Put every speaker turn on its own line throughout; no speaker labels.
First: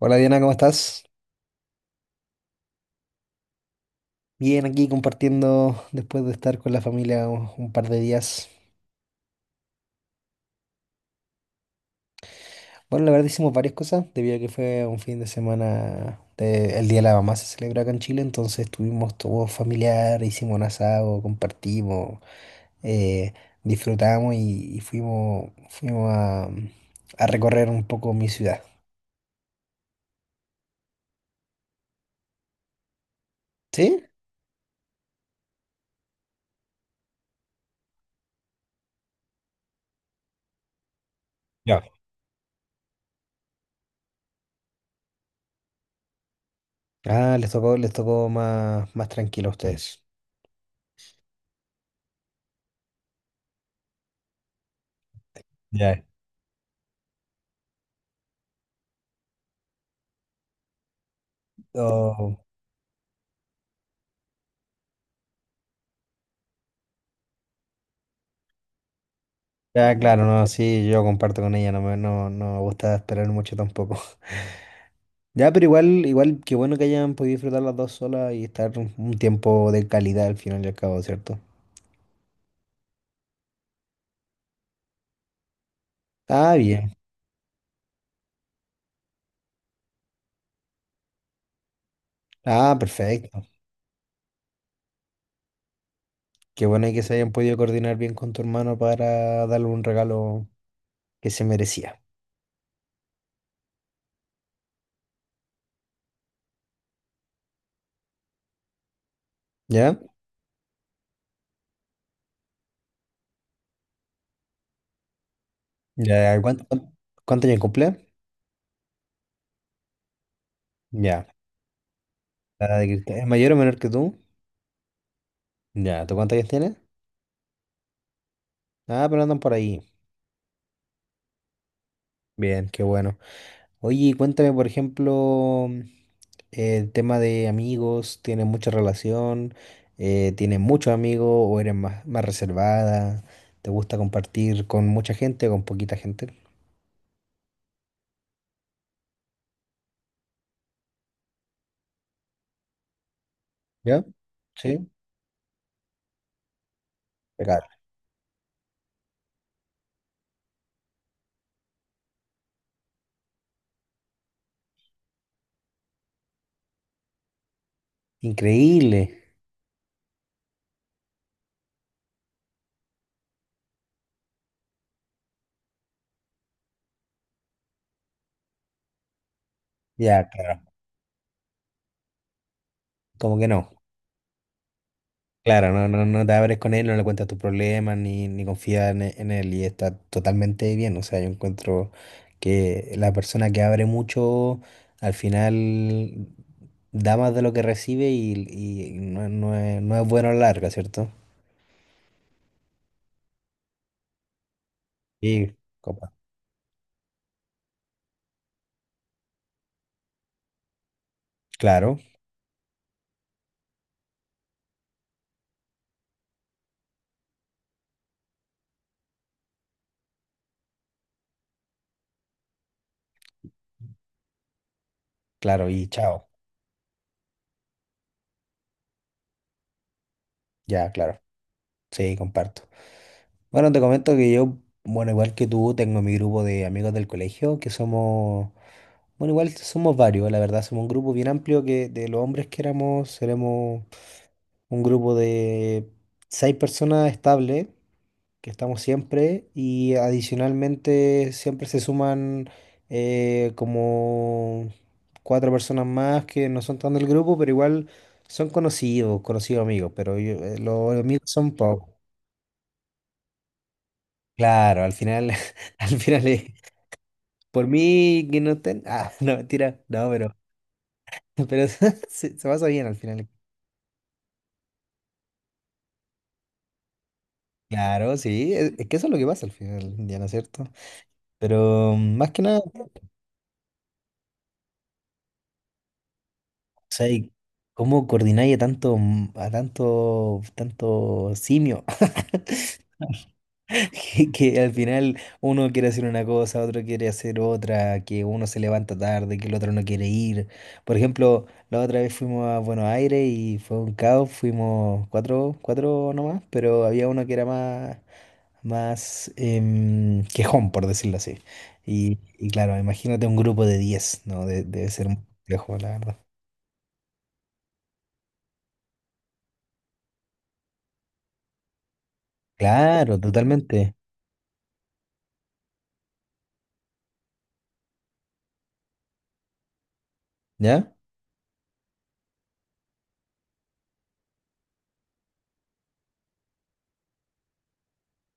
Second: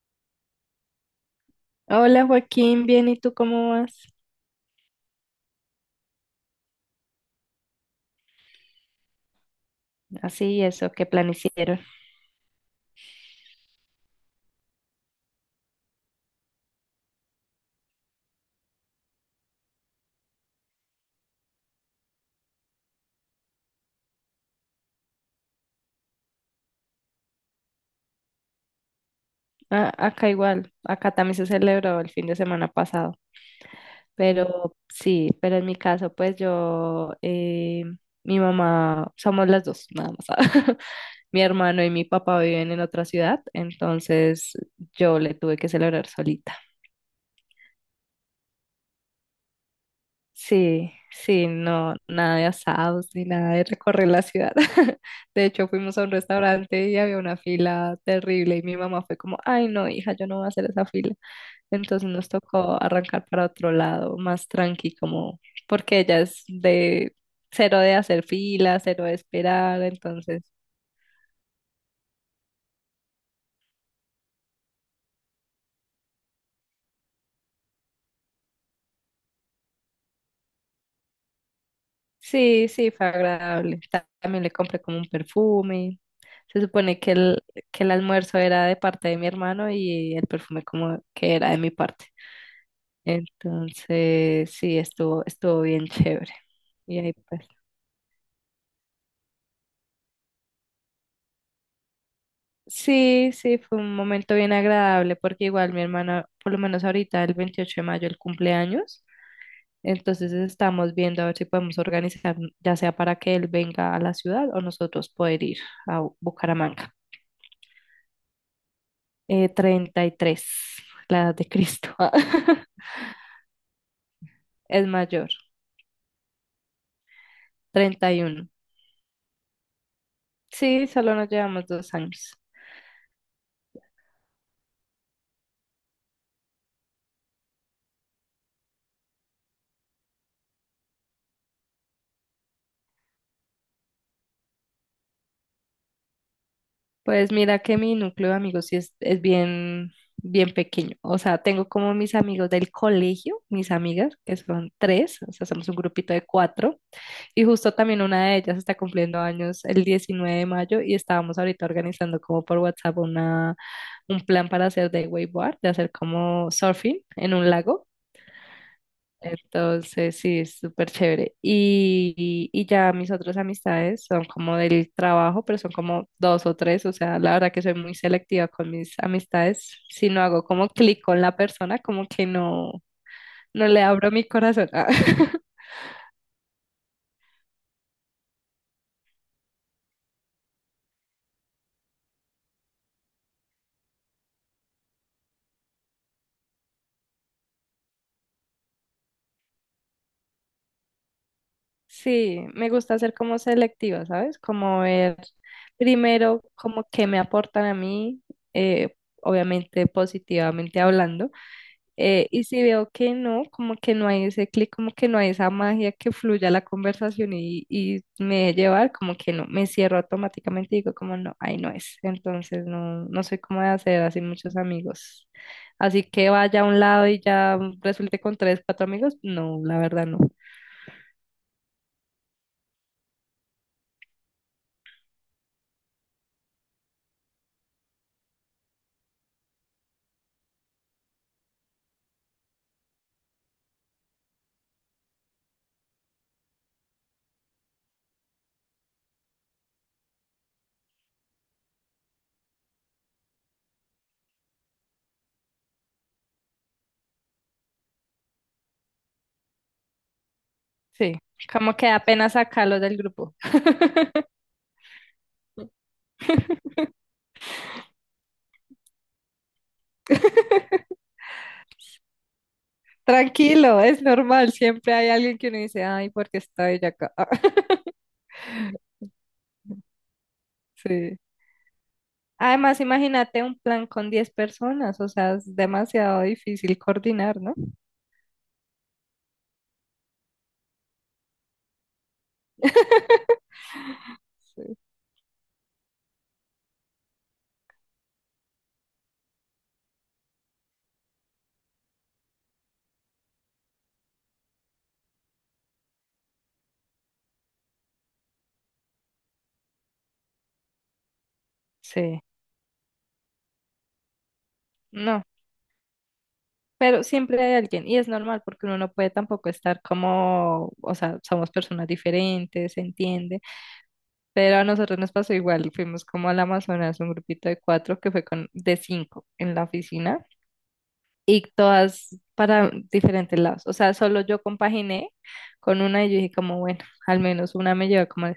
Hola Diana, ¿cómo estás?
Hola Joaquín, bien, ¿y tú cómo vas?
Bien, aquí compartiendo después de estar con la familia un par de días.
Así, eso, ¿qué plan hicieron?
Bueno, la verdad hicimos varias cosas, debido a que fue un fin de semana, el Día de la Mamá se celebra acá en Chile, entonces estuvimos todo familiar, hicimos un asado, compartimos, eh, disfrutamos y fuimos, fuimos a recorrer un poco mi ciudad.
Ah, acá igual, acá también se celebró el fin de semana pasado,
¿Sí?
pero sí, pero en mi caso, pues yo, mi mamá, somos las dos, nada más. Mi
Ya.
hermano y mi papá viven en otra ciudad, entonces yo le tuve que celebrar solita.
Ah, les tocó más tranquilo a ustedes.
Sí, sí, no, nada de asados ni nada de recorrer la ciudad. De hecho, fuimos
Ya.
a un restaurante y había una fila terrible y mi mamá fue como, ay, no, hija, yo no voy a hacer esa fila. Entonces nos
Oh.
tocó arrancar para otro lado, más tranqui, como, porque ella es de cero de hacer fila, cero de esperar,
Ya, claro,
entonces
no, sí, yo comparto con ella, no me gusta esperar mucho tampoco. Ya, pero igual, igual, qué bueno que hayan podido disfrutar las dos solas y estar un tiempo de calidad al final y al cabo, ¿cierto?
sí, sí, fue agradable. También le compré como un perfume.
Ah,
Se
bien.
supone que el, almuerzo era de parte de mi hermano y el perfume como que era de mi parte.
Ah, perfecto.
Entonces, sí, estuvo bien chévere.
Qué bueno
Y
que
ahí
se hayan
pues.
podido coordinar bien con tu hermano para darle un regalo que se merecía.
Sí, sí, fue un momento bien agradable porque igual mi hermana, por lo menos ahorita el 28 de mayo, el cumpleaños,
¿Ya?
entonces estamos viendo a ver si podemos organizar, ya sea para que él venga a la ciudad o nosotros poder ir a
Ya,
Bucaramanga.
¿cuánto años cumple?
33, la
Ya.
edad de Cristo.
Ah, ¿es mayor o menor que tú?
Es mayor.
Ya, ¿tú cuántos años tienes?
31.
Ah, pero andan por ahí.
Sí, solo nos llevamos 2 años.
Bien, qué bueno. Oye, y cuéntame, por ejemplo, el tema de amigos, ¿tienes mucha relación? ¿Tienes muchos amigos o eres más reservada? ¿Te gusta compartir con mucha gente o con poquita gente?
Pues mira que mi núcleo de amigos sí es bien, bien pequeño. O sea, tengo como mis amigos del colegio, mis
¿Ya?
amigas, que son
Sí.
tres, o sea, somos un grupito de cuatro. Y
Impecable.
justo también una de ellas está cumpliendo años el 19 de mayo y estábamos ahorita organizando como por WhatsApp una, un plan para hacer de wakeboard, de hacer como surfing en un lago.
Increíble.
Entonces, sí, es súper chévere. Y ya mis otras amistades son como del trabajo, pero son como dos o tres. O sea, la verdad que soy muy selectiva con mis amistades. Si no
Ya,
hago
claro.
como clic con la persona, como que no,
Como que
no
no.
le abro mi corazón. Ah.
Claro, no, no, no te abres con él, no le cuentas tus problemas, ni confías en él, y está totalmente bien. O sea, yo encuentro que la persona que abre mucho, al final da más de lo que recibe y no, no es bueno a la larga, ¿cierto?
Sí, me gusta ser como selectiva, ¿sabes? Como ver
Sí, compa.
primero como qué me aportan a mí, eh, obviamente positivamente hablando.
Claro,
Y si veo que no, como que no hay ese clic, como que no hay esa magia que fluya la conversación y me deje llevar, como que no, me cierro automáticamente y digo como no, ahí no es. Entonces no, no soy como de hacer así muchos amigos.
claro, y
Así
chao.
que vaya a un lado y ya resulte con tres, cuatro amigos, no, la verdad no.
Ya, claro. Sí, comparto. Bueno, te comento que yo, bueno, igual que tú, tengo mi grupo de amigos del colegio, que somos. Bueno, igual somos varios, la verdad, somos un grupo bien amplio que de los hombres que éramos, seremos un grupo de seis personas estables, que estamos siempre, y adicionalmente siempre se suman como cuatro personas más que no son tan del grupo, pero igual son conocidos, conocidos amigos, pero los
Sí,
amigos son
como
pocos.
que apenas sacarlos del grupo.
Claro, al final, al final es por mí que no estén, ah, no, mentira, no, pero, pero se pasa bien al final.
Tranquilo, es normal, siempre hay alguien que uno dice, ay, porque está ella acá.
Claro, sí, es que eso es lo que pasa al final, del día, ¿no es ¿cierto?
Sí.
Pero más que nada, o
Además, imagínate un plan con 10 personas, o sea, es demasiado difícil
sea, y
coordinar, ¿no?
¿cómo coordináis a tanto, tanto simio? Que
Sí.
al final uno quiere hacer una cosa, otro quiere hacer otra, que uno se levanta tarde, que el otro no quiere ir. Por ejemplo, la otra vez fuimos a Buenos Aires y fue un caos, fuimos cuatro, cuatro nomás, pero había uno que era más. Más quejón, por decirlo así.
Sí,
Y claro, imagínate un grupo de 10 ¿no? Debe ser muy
no,
complejo, la verdad.
pero siempre hay alguien y es normal porque uno no puede tampoco estar como, o sea, somos personas diferentes, se
Claro,
entiende,
totalmente.
pero a nosotros nos pasó igual, fuimos como al Amazonas, un grupito de cuatro que fue con, de cinco en la oficina
¿Ya?
y todas para diferentes lados. O sea, solo yo compaginé con una y yo dije como, bueno, al menos una me lleva como...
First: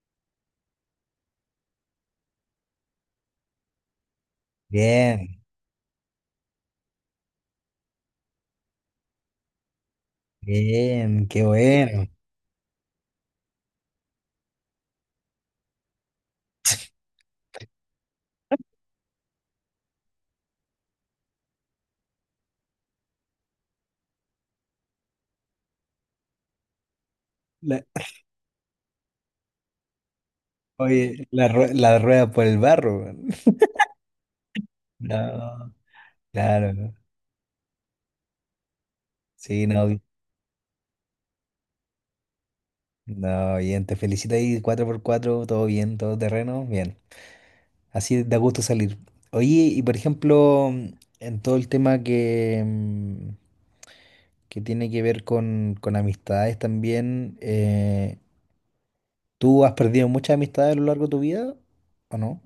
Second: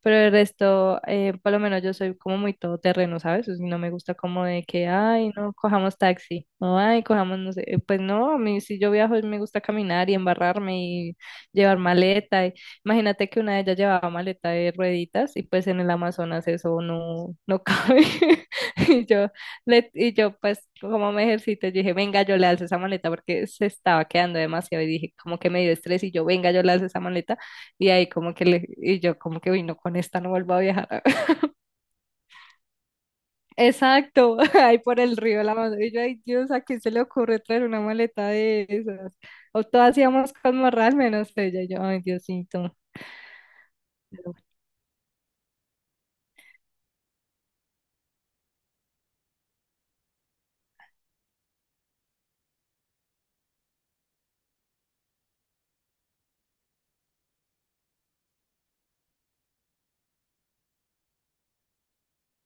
Pero el resto, por lo menos yo soy como muy todoterreno, ¿sabes? O sea, no me gusta como de que, ay,
Bien,
no, cojamos taxi, o ay, cojamos, no sé, pues no, a mí si yo viajo me gusta caminar y embarrarme y
bien, qué
llevar
bueno.
maleta. Imagínate que una de ellas llevaba maleta de rueditas y pues en el Amazonas eso no, cabe. Y yo, y yo, pues, como me ejercito, yo dije, venga, yo le alzo esa maleta porque se estaba quedando demasiado. Y dije, como que me dio estrés. Y yo, venga, yo le alzo esa maleta.
La-
Y ahí, como que le, y yo, como que vino con esta, no vuelvo a viajar.
Oye, la rueda por el barro. Weón.
Exacto, ahí por el río de la
No,
mano. Y yo, ay, Dios, ¿a
claro,
quién se
¿no?
le ocurre traer una maleta de esas? O
Sí,
todas íbamos con morral, menos ella. Y yo, ay, Diosito.
no, bien, te felicito ahí, cuatro por cuatro todo bien, todo terreno, bien. Así da gusto salir. Oye, y por ejemplo, en todo el tema que tiene que ver con amistades también. ¿Tú has perdido muchas amistades a lo largo de tu vida o no?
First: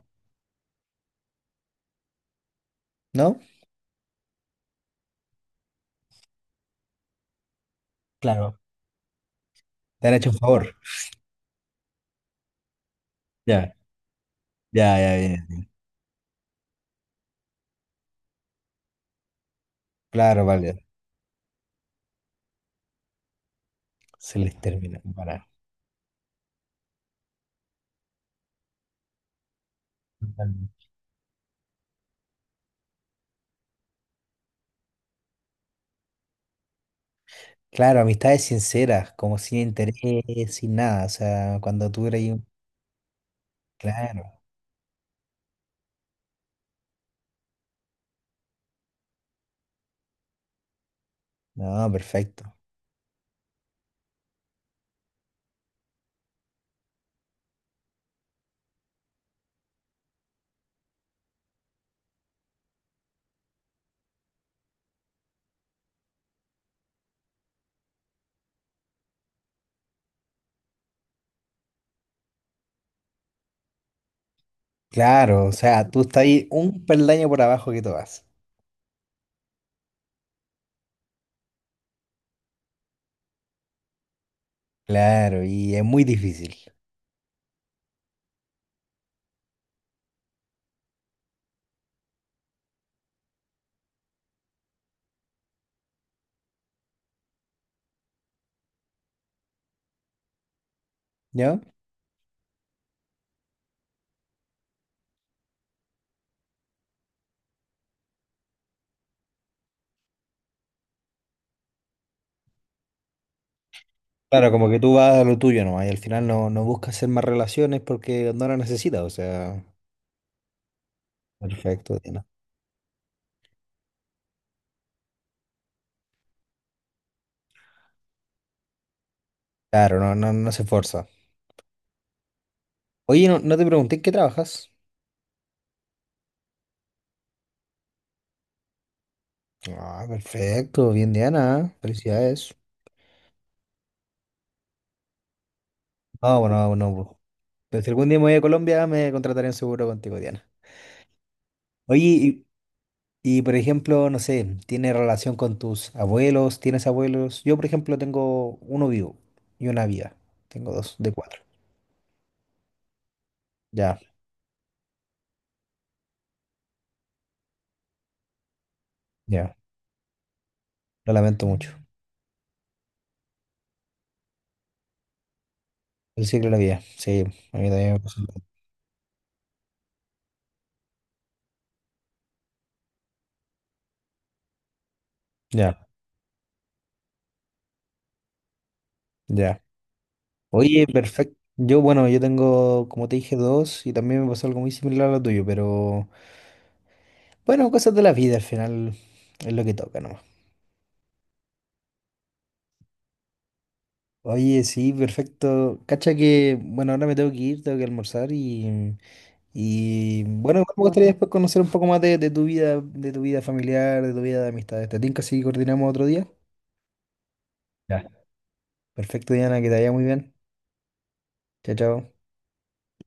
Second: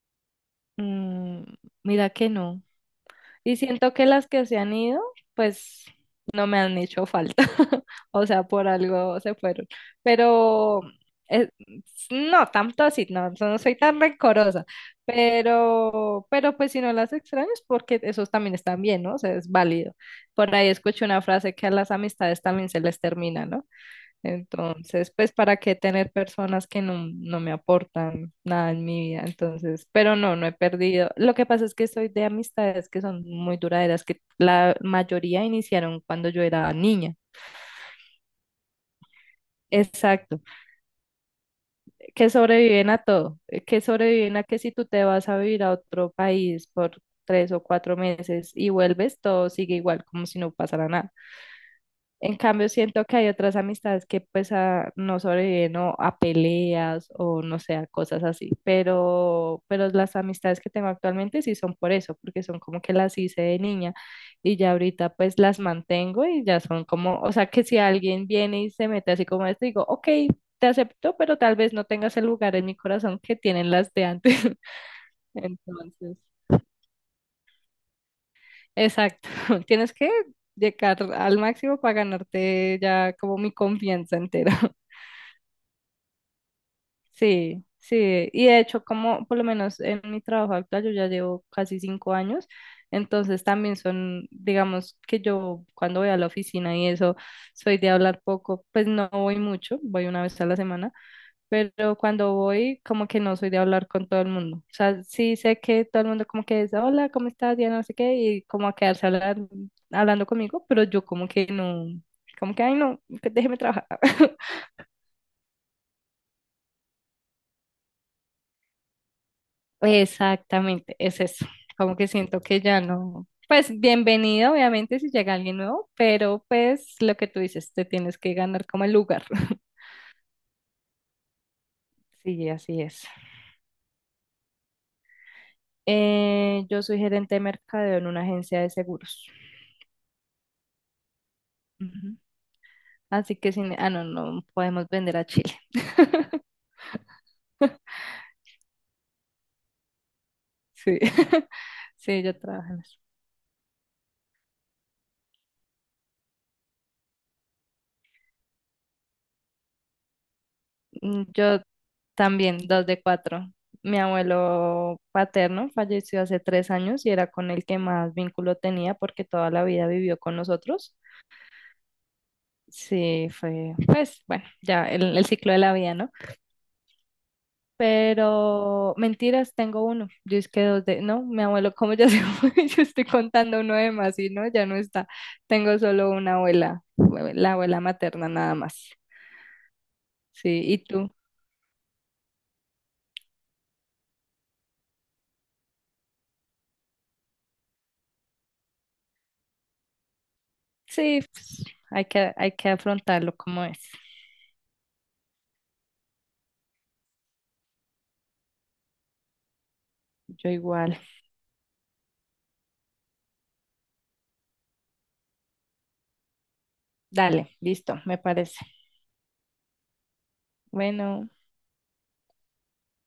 mm, Mira que no.
¿No?
Y siento que las que se han ido, pues no me han hecho falta. O sea,
Claro.
por algo se fueron.
¿Te han hecho un favor?
Pero eh, no, tanto así, no, no
Ya,
soy tan rencorosa.
ya, ya, bien.
Pero pues si no las extrañas, porque esos también están bien, ¿no? O sea, es válido.
Claro,
Por ahí
vale.
escuché una frase que a las amistades también se les termina, ¿no?
Se les termina.
Entonces, pues,
Para.
¿para qué tener personas que no, no, me aportan nada en mi vida? Entonces, pero no he
Totalmente.
perdido. Lo que pasa es que soy de amistades que son muy duraderas, que la mayoría iniciaron cuando yo era niña.
Claro, amistades sinceras, como sin
Exacto,
interés, sin nada. O sea, cuando tú eres
que
un.
sobreviven a todo, que sobreviven
Claro,
a que si tú te vas a vivir a otro país por 3 o 4 meses y vuelves, todo sigue igual, como si no pasara nada.
no,
En
perfecto.
cambio, siento que hay otras amistades que pues no sobreviven o a peleas o no sé, a cosas así, pero las amistades que tengo actualmente sí son por eso, porque son como que las hice de niña y ya ahorita pues las mantengo y ya son como, o sea que si alguien viene y se mete así como esto, digo, ok, te acepto, pero tal vez no tengas el lugar en mi corazón que tienen las de antes.
Claro, o sea, tú
Entonces,
estás ahí un peldaño por abajo que tú vas.
exacto, tienes que llegar al máximo para ganarte ya como mi confianza entera.
Claro, y es muy difícil.
Sí, sí, y de hecho, como por lo menos en mi trabajo actual, yo ya llevo casi 5 años, entonces también son, digamos que yo cuando voy a la oficina y eso, soy de hablar poco, pues no voy mucho, voy una vez a la semana,
¿No?
pero cuando voy, como que no soy de hablar con todo el mundo, o sea, sí sé que todo el mundo como que dice, hola, ¿cómo estás? Ya no sé qué, y como a quedarse hablando conmigo, pero yo como que no, como que, ay, no, déjeme trabajar.
Claro, como que tú vas a lo tuyo nomás y al final no, no buscas hacer más relaciones porque no las necesitas, o sea,
Exactamente, es eso. Como
perfecto,
que
Diana.
siento que ya no. Pues bienvenido, obviamente, si llega alguien nuevo, pero pues lo que tú dices, te tienes que ganar como el lugar.
Claro, no, no, no se esfuerza.
Sí, así es.
Oye, no, no te pregunté en qué trabajas.
Yo soy gerente de mercadeo en una agencia de seguros.
Ah, perfecto, bien, Diana, ¿eh?
Ujú.
Felicidades.
Así que sin, ah, no, podemos vender a Chile.
Ah, bueno, bueno, pues, pues si algún día me voy a Colombia me contrataré en seguro contigo, Diana.
Sí,
Oye,
sí, yo trabajo en eso.
y, por ejemplo, no sé, ¿tiene relación con tus abuelos? ¿Tienes abuelos? Yo, por ejemplo, tengo uno vivo y una viva. Tengo dos de
Mm,
cuatro.
yo también, dos de cuatro.
Ya,
Mi abuelo paterno falleció hace 3 años y era con el que más vínculo tenía porque toda
ya,
la vida vivió con nosotros.
lo lamento mucho.
Sí, fue, pues, bueno, ya el ciclo de la vida, ¿no?
El ciclo de la vida, sí, a mí también me pasó.
Pero mentiras, tengo uno. ¿Yo es que dos de, no, mi abuelo, como ya se fue? Yo estoy contando uno de más y no, ya no está. Tengo
Ya,
solo una abuela, la abuela materna nada más.
ya.
Sí, ¿y
Oye,
tú?
perfecto. Yo, bueno, yo tengo, como te dije, dos y también me pasó algo muy similar a lo tuyo, pero bueno, cosas de la vida al final es lo que toca nomás.
Sí, pues, hay que, afrontarlo como es.
Oye, sí, perfecto. Cacha que, bueno, ahora me tengo que ir, tengo que almorzar y
Yo
bueno, igual me
igual.
gustaría después conocer un poco más de tu vida familiar, de tu vida de amistades. ¿Te tinca si coordinamos otro día?
Dale, listo,
Ya.
me parece.
Perfecto, Diana, que te vaya muy bien.
Bueno.
Chao, chao.